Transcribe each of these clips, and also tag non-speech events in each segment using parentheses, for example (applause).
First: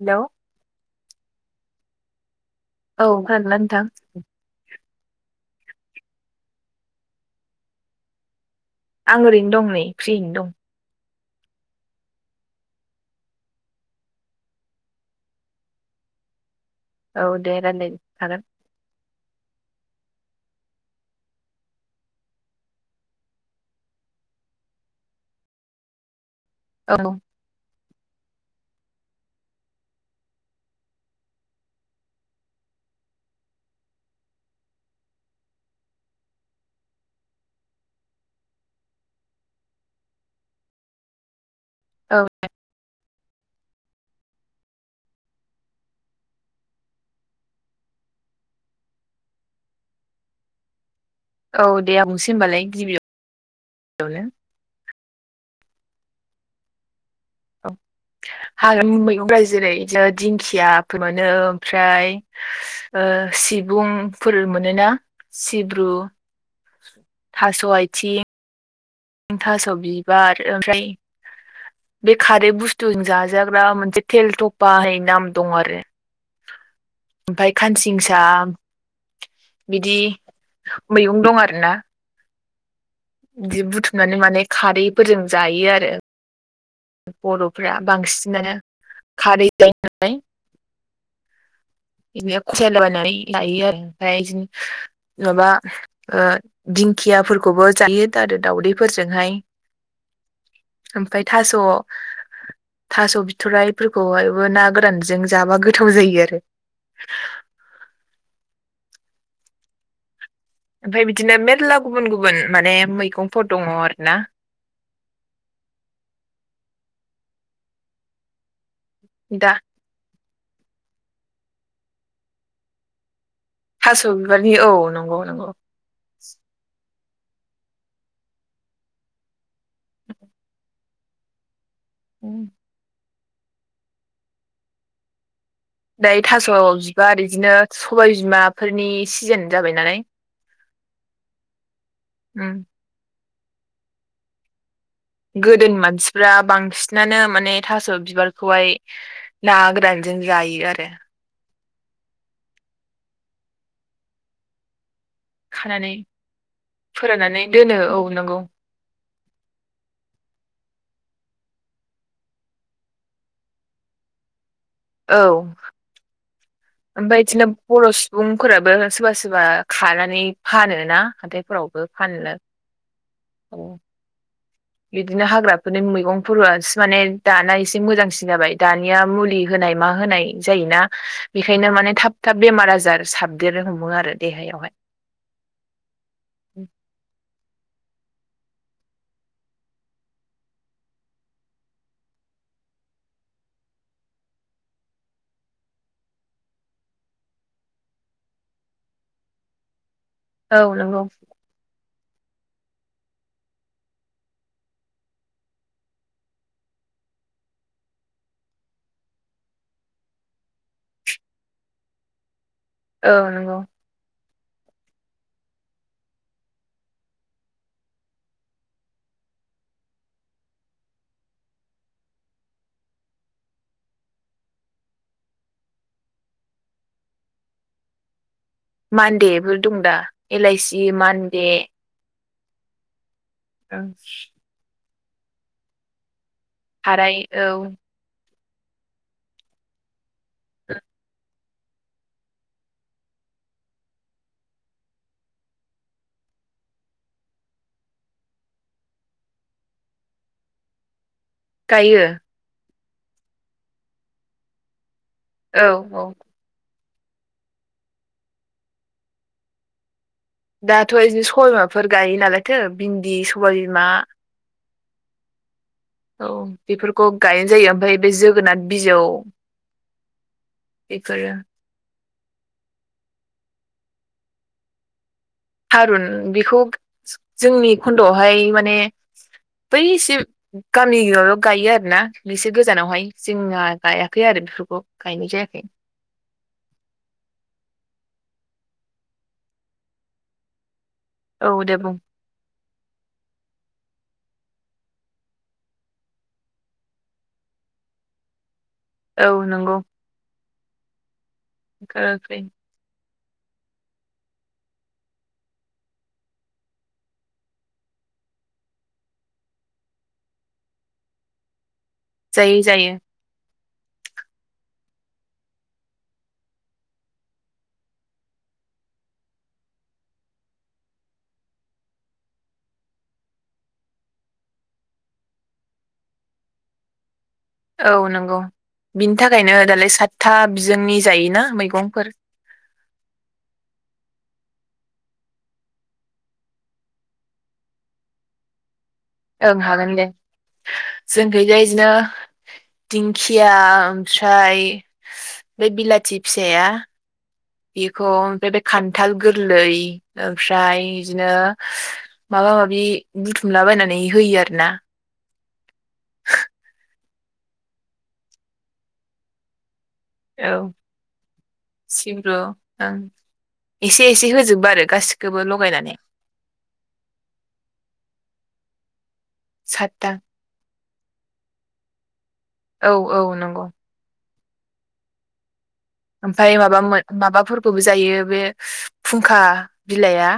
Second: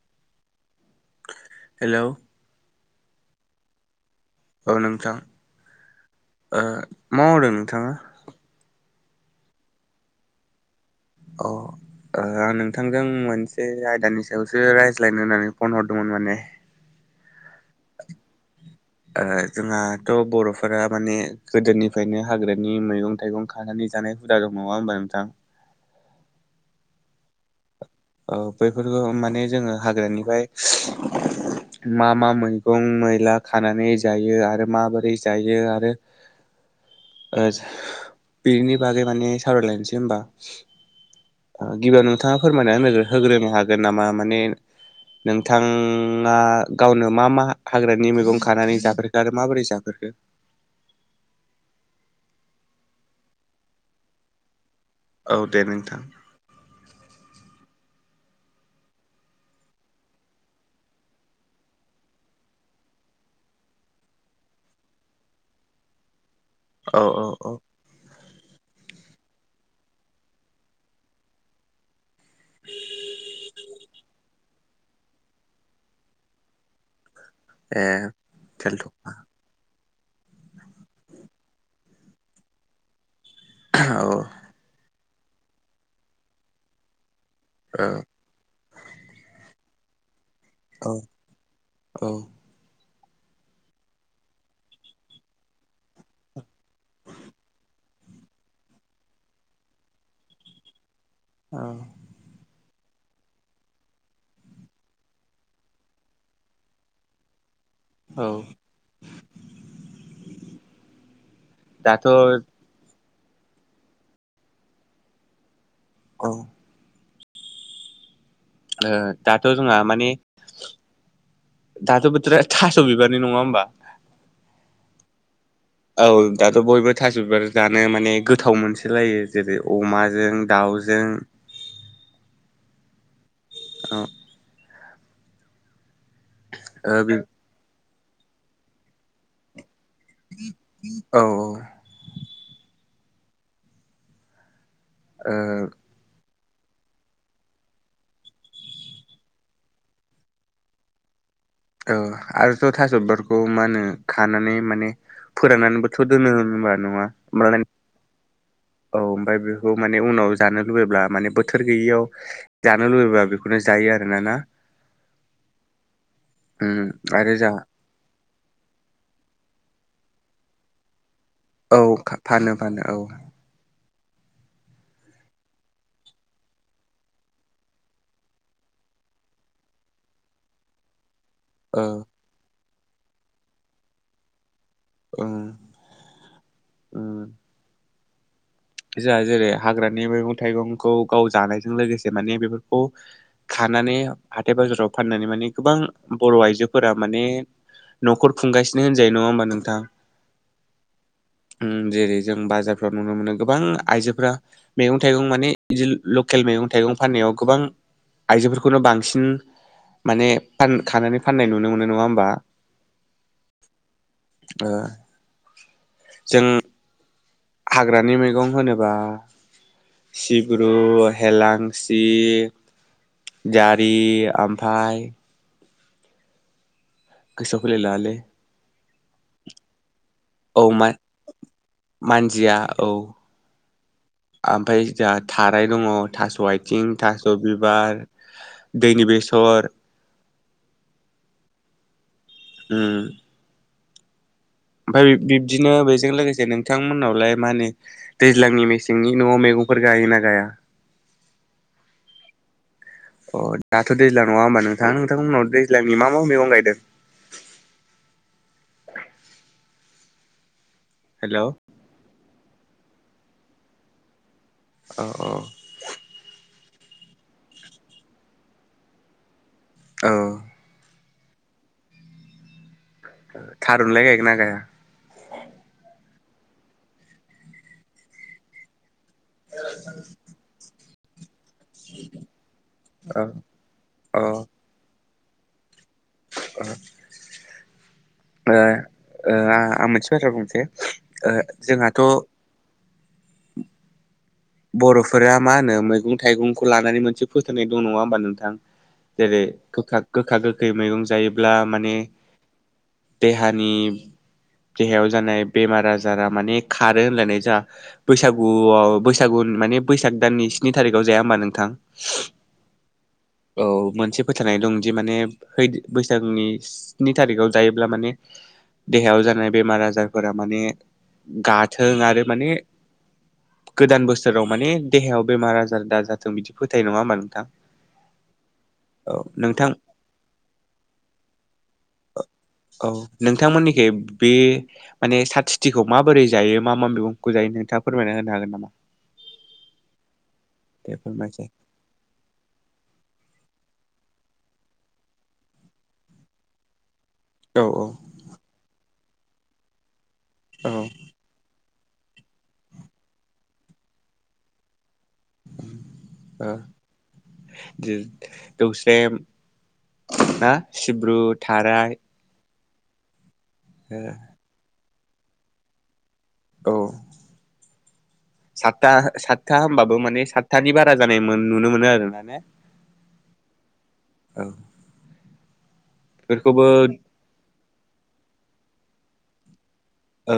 हेल'। Hello. औ खोनादोंना नोंथां? औ नोंथां ओ मा मावदों नोंथाङा? आं ओरैनो दं नै फ्रियैनो दं। औ। आं नोंथांजों मोनसे आयदानि सायावसो रायज्लायनो होननानै फन हरदोंमोन माने। औ दे रानज्लायनो हागोन। जोंहाथ' बर'फोरा माने गोदोनिफ्रायनो हाग्रानि मैगं- थाइगं खानानै (unintelligible) जानाय हुदा दं नङा होनबा नोंथां? औ। औ बैफोरखौ माने जोङो हाग्रानिफ्राय मा -मा मैगं मैला खानानै जायो आरो माबोरै जायो आरो (unintelligible) (unintelligible) बिनि बागै माने सावरायलायनोसै होमबा। गिबियाव औ नोंथाङा फोरमायना होनो- होग्रोनो हागोन नामा? माने नोंथाङा गावनो मा- मा हाग्रानि मैगं खानानै जाफेरखो आरो माबोरै जाफेरखो? (unintelligible) औ दे आं बुंसै होमबालाय गिबि गिबियावनो। औ दे नोंथां। औ। हाग्रानि मैगंफ्रा जेरै दिंखियाफोर मोनो ओमफ्राय सिबुंफोर मोनोना सिब्रु? औ औ औ थास आयथिं थास' बिबार आरो ओमफ्राय बे खारै बुस्थुजों जाजाग्रा मोनसे थेल थफाय नाम दं आरो। ओमफ्राय ए खानसिंसा। थेलथ' औ बिदि मैगं दं आरोना। बिदि औ बुथुमनानै माने खारैफोरजों जायो आरो। बर'फोरा बांसिनानो खारै जायो नालाय औ औ बिदिनो खनसायला बायनानै जायो ओमफ्राय बिदि माबा दिंखियाफोरखौबो जायो आरो दावदैफोरजोंहाय ओमफ्राय थास' थास' बिथ'राइफोरखौहायबो ना गोरानजों जाबा गोथाव जायो आरो। (inaudible) औ ओमफ्राय बिदिनो मेरला दाथ' गुबुन गुबुन माने मैगं फोर दङ आरोना। औ दाथ' दा जोंहा माने दाथ' बोथोर थास' बिबारनि नङा होम थास' बिबारनि औ नंगौ नंगौ। औ दाथ' बयबो थास बिबार जानो माने गोथाव मोनसोलायो जेरै अमाजों दाउजों (inaudible) औ दायो थास' औ बिबार बिदिनो सबाय बिमाफोरनि सिजोन जाबाय नालाय। औ औ उम औ गोदो मानसिफ्रा बांसिनानो माने थास' बिबारखौहाय ना गोरानजों जायो आरो। औ आरोथ' थास' बखौ मा होनो खानानै माने खानानै फोराननानैबोथ' दोनो होनबा नङा फोराननानै होम दोनो औ नंगौ औ ओमफफ्राय बेखौ माने उनाव जानो लुबैब्ला माने बोथोर गैयैयाव जानो लुबैब्ला बेखौनो जायो आरोना ना। औ उम ओमफ्राय आरो बिदिनो जा बर' सुबुंफोराबो सोरबा सोरबा खानानै फानोना औ हाथाइफोरावबो फाननो फानो फानो औ औ बिदिनो हाग्राफोरनि मैगंफोरो माने दाना एसे मोजांसिन जाबाय दानिया मुलि होन होनाय मा होनाय जायोना बेखायनो ओ माने थाब थाब बेमार आजार साबदेरनो हमो आरो देहायावहाय (inaudible) ओं उम जोंहा जेरै हाग्रानि मैगं थाइगंखौ गाव जानायजों लोगोसे माने बेफोरखौ फनानै हाथथाय बाजाराव फाननानै माने गोबां बर' आइजोफोरा माने न'खर खुंगासिनो होनजायो नङा होमबा नोंथां? औ नंगौ। उम जेरै जों बाजारफ्राव नुनो मोनो गोबां आइजोफोरा मैगं थाइगं माने बिदि लकेल मैगं थाइगं फाननायाव गोबां आइजोफोरखौनो बांसिन माने खानानै फाननाय नुनो मोनो नङा होमबा? औ नंगौ। ओ जों हाग्रानि मैगं होनोबा सिब्रु हेलांसि जारि आमफाय गोसोआव फैलाय लाङा लोय। मान्डेफोर दं दा एलइसि मान्डे जिया औ। ओं ओमफ्राय जोंहा थाराय दङ थास' आथिं थाराय थास' औ बिबार दैनि बेसर (unintelligible) उ ओमफ्राय बिब्दिनो बेजों लोगोसे नोंथांमोननावलाय मा होनो दैज्लांनि मेसेंनि न'आव मैगं फोर गायो ना गाया? गायो। अ' दाथ' दैज्लां नङा होमबा नोंथाङा नोंथांमोननाव औ दैज्लांनि औ मा मा मैगं गायदों? दाथ' बिदिनो हेल' औ सबायमाफोर गायो नालायथो भिन्दि सबायबिमा औ औ औ बेफोरखौ गायनाय जायो ओमफ्राय बे जोगोनार बिजौ औ बेफोर। थारुन लाय गोना गाया? थारुन बेखौ जोंनि खन्द'आवहाय माने बै (unintelligible) गामियाव ल गायो आरोना एसे गोजानावहाय औ जोंना औ गायाखै आरो ओ बेफोरखौ गायनाय जायाखै। (unintelligible) ओ ओ आं मोनसे बाथ्रा बुंसै ओ औ दे बुं जोंहाथ' बर'फोरा मा होनो मैगं थाइगंखौ लानानै मोनसे फोथायनाय दं नङा होमबा नोंथां? औ जेरै नंगौ गोखा गोखा गोखै मैगं जायोब्ला माने-' ओंख्रि देहानि देहायाव जानाय बेमार आजारा माने खारो होनलायनाय जा बैसागुआव बैसा बैसागुन माने बैसाग दाननि स्नि थारिखाव जाया होनबा नोंथां? जायो जायो औ मोनसे फोथायनाय दंदि माने बैसागनि स्नि थारिखाव जायोब्ला माने देहायाव जानाय बेमार आजारफोरा माने गाथों आरो माने (inaudible) गोदान बोसोराव माने देहायाव बेमार आजार दााजाथों बिदि फोथायनाय नङा होमबा नोंथां। औ नंगौ बिनि औ थाखायनो नोंथां दालाय सातथा बिजोंनि जायोना मैगंफोर। औ नोंथांमोननिखाय बे माने साथिथिखौ माबोरै जायो मा मा मैगंखौ जायो? नोंथाङा फोरमायना होनो हागोन नामा? ओं हागोन दे दे फोरमायसै जोंखैजा बिदिनो दिंखिया ओमफ्राय बे बिलाथि फिसाया औ बेखौ बे खान्थाल गोरलै ओमफ्राय औ बिदिनो माबा माबि बुथुमलाबायायनानै होयो आरो ना। ओ दौस्रेम औ हा सिब्रु थाराय सिब्रु ओं एसे एसे होजोबबो आरो गासिखौबो लगायनानै। औ सातथा सातथा हबाबो सातथा माने सातथानि बारा जानाय नुनो मोनो आरोना ने औ औ नंगौ औ ओमफफ्राय बेफोरखौबो माबा मोन माबाफोरखौबो जायो बे फुंखा। बिलाइआ औ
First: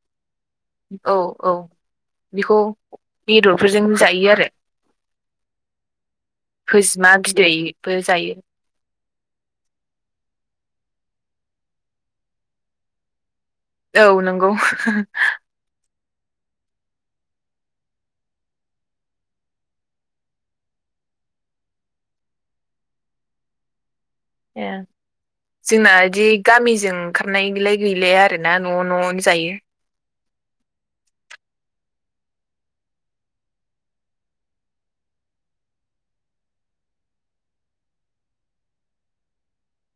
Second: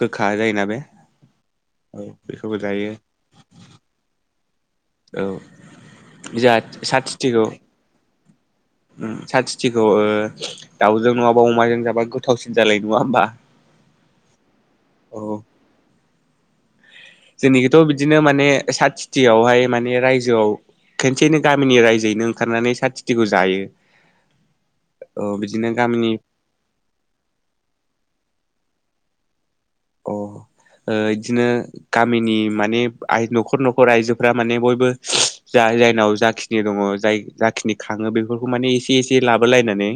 गोखा जायोना बे औ औ औ बेखौबो बेखौ जायो बेदरफोरजों जायो आरो औ जोंहा खैजेमा बिदैबो जायो सा सिथिखौ दाउजों नङाबा अमाजों जाबा गोथावसिन जालायो नङा होमबा। औ नंगौ जोंनिखिथ' बिदिनो माने सात सिटियावहाय माने रायजोआव खनसेयैनो गामिनि रायजोयैनो ओंखारनानै सा थिथिखौ जायो ए औ बिदिनो जोंना गामिनि बिदि गामिजों ओंखारनायलाय गैलाया आरो ना न' न'नो जायो बिदिनो गामिनि माने न'खर न'खर आइजोफ्रा माने बयबो ज जायनाव जाखिनि दङ जाय जाखिनि खाङो बेफोरखौ माने एसे एसे लाबो लायनानै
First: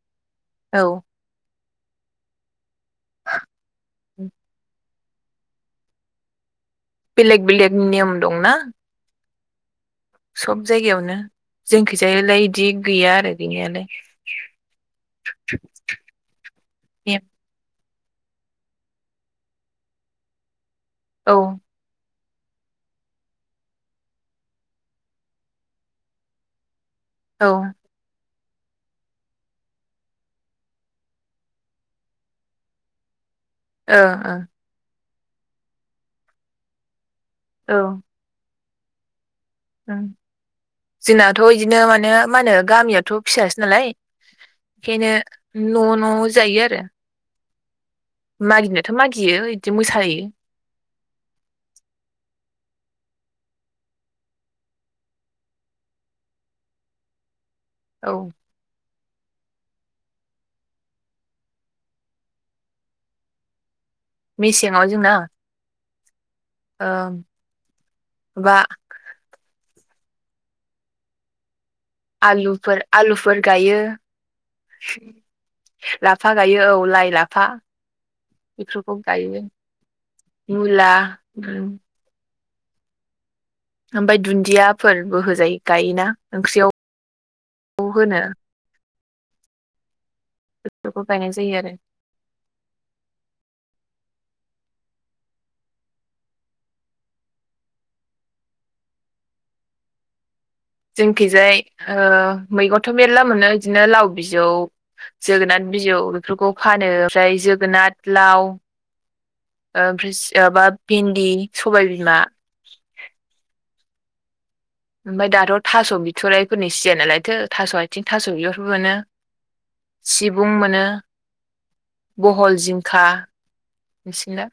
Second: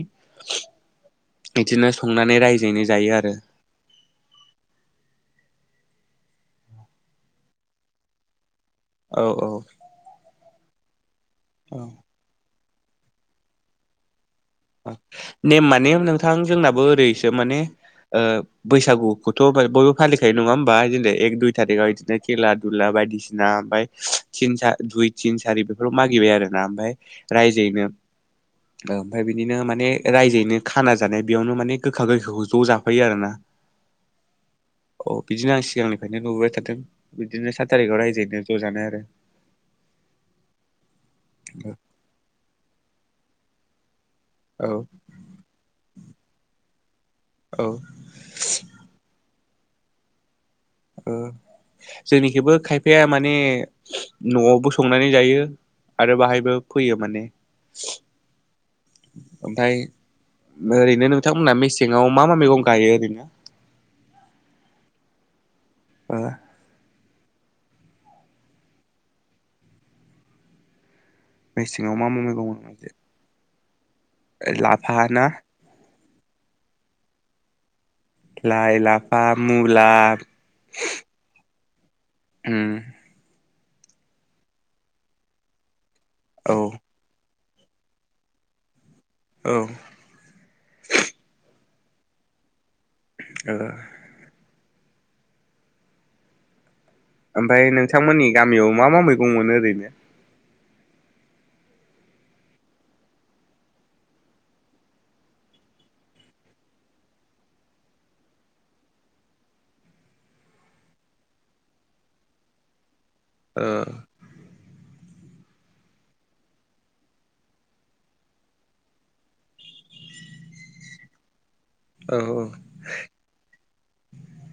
औ बिदिनो संनानै रायजोयै जायो आरो बेलेग बेलेग नियम दंना औ औ सब जायगायावनो औ जोंखैजायालाय बिदि गैया आरो गैनायालाय। नेम माने नोंथां जोंनाबो नेम ओरैसो माने बैसागुखौथ' बयबो फालिखायो नङा होमबा बिदिनो औ एक दुइ थारिकाव बिदिनो खेला दुला बायदिसिना ओमफाय थिन दुइ तिन सारि बेफोराव मागिबाय आरो ना ओमफफ्राय ओ रायजोयैनो ओमफ्राय बिदि बिदिनो माने रायजोयैनो खाना जानाय बेयावनो माने गोखा गोखाखौ ज' जाफैयो आरो ना ओ औ बिदिनो आं सिगांनिफ्रायनो नुबोबाय थादों बिदिनो सात थारिखाव ओं रायजायैनो ज' जानाय आरो जोंनाथ' बिदिनो माने मा होनो गामियावथ' फिसासो नालाय औ बेखायनो न' न' जायो आरो औ मागिनोथ' मागियो बिदि मोसायो बिफाया माने न'आवबो संनानै जायो आरो बाहायबो फैयो माने। औ ओमफ्राय ओरैनो नोंथांमोनहा मेसेंआव मा मा मैगं गायो ओरैनो। मेसेंआव जोंना ओ ओ मेसेङाव मा मा आलुफोर मैगं आलुफोर गायो। लाफा ना लाफा गायो औ लाइ लाफा। लाइ बेफोरखौ लाफा गायो। मुला मुला ओम ओमफ्राय दुन्दियाफोरबो होजायोना गायोना औ ओंख्रियाव औ होनो। औ बेफोरखौ गायनाय जायो आरो। औ ओमफ्राय नोंथांमोननि गामियाव मा मा मैगं मोनो ओरैनो? जोंखिजाय मैगंथ' मेरला मोनो बिदिनो लाव बिजौ जोगोनाथ बिजौ बेफोरखौ फानो ओमफ्राय जोगोनाथ लाव ओमफ्राय माबा भिन्दि सबायबिमा ओ ओमफफ्राय दाथ' थास' बिथ'राइफोरनि सिजाय नालायथो थास' आथिं थास' बिहरबो मोनो सिबुं मोनो औ बहल जिंखा। नोंसना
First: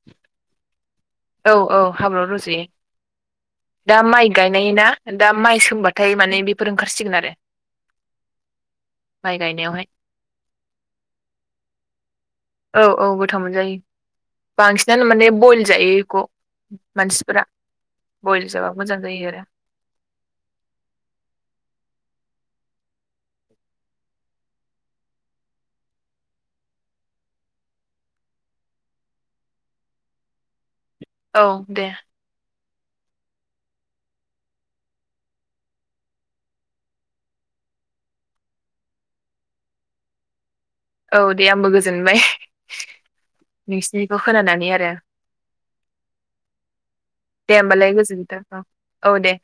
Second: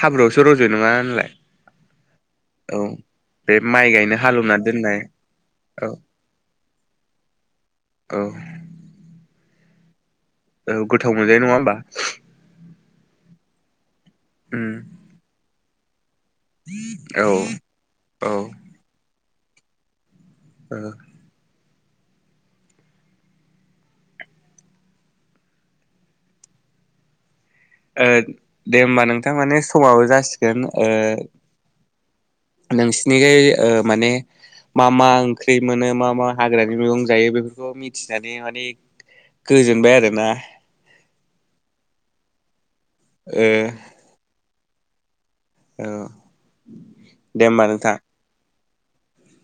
हाब्रुयावसो रज' नङा होनलाय औ औ हाब्रुयाव रजयो। औ बे दा गायनो माइ हालेवना गायनाय ना दोननाय दा माइ औ सोमबाथाय माने बेफोर ओंखारसिगोन आरो। औ माइ गायनायावहाय औ गोथाव मोनजायो नङा होमबा औ औ गोथाव मोनजायो उम बांसिनानो माने बयल जायो बेखौ। औ मानसिफोरा औ बयल जाबा मोजां जायो आरो। औ दे होमबा नोंथां माने समाबो जासिगोन औ दे नोंसिनिखाय माने मा मा ओंख्रि मोनो मा मा हाग्रानि मैगं जायो। बेफोरखौ मिथिनानै माने गोजोनबाय आरोना औ दे आंबो गोजोनबाय ओ नोंसिनिखौ खोनानानै आरो औ दे होमबा नोंथां होमबालाय गोजोनथों औ दे।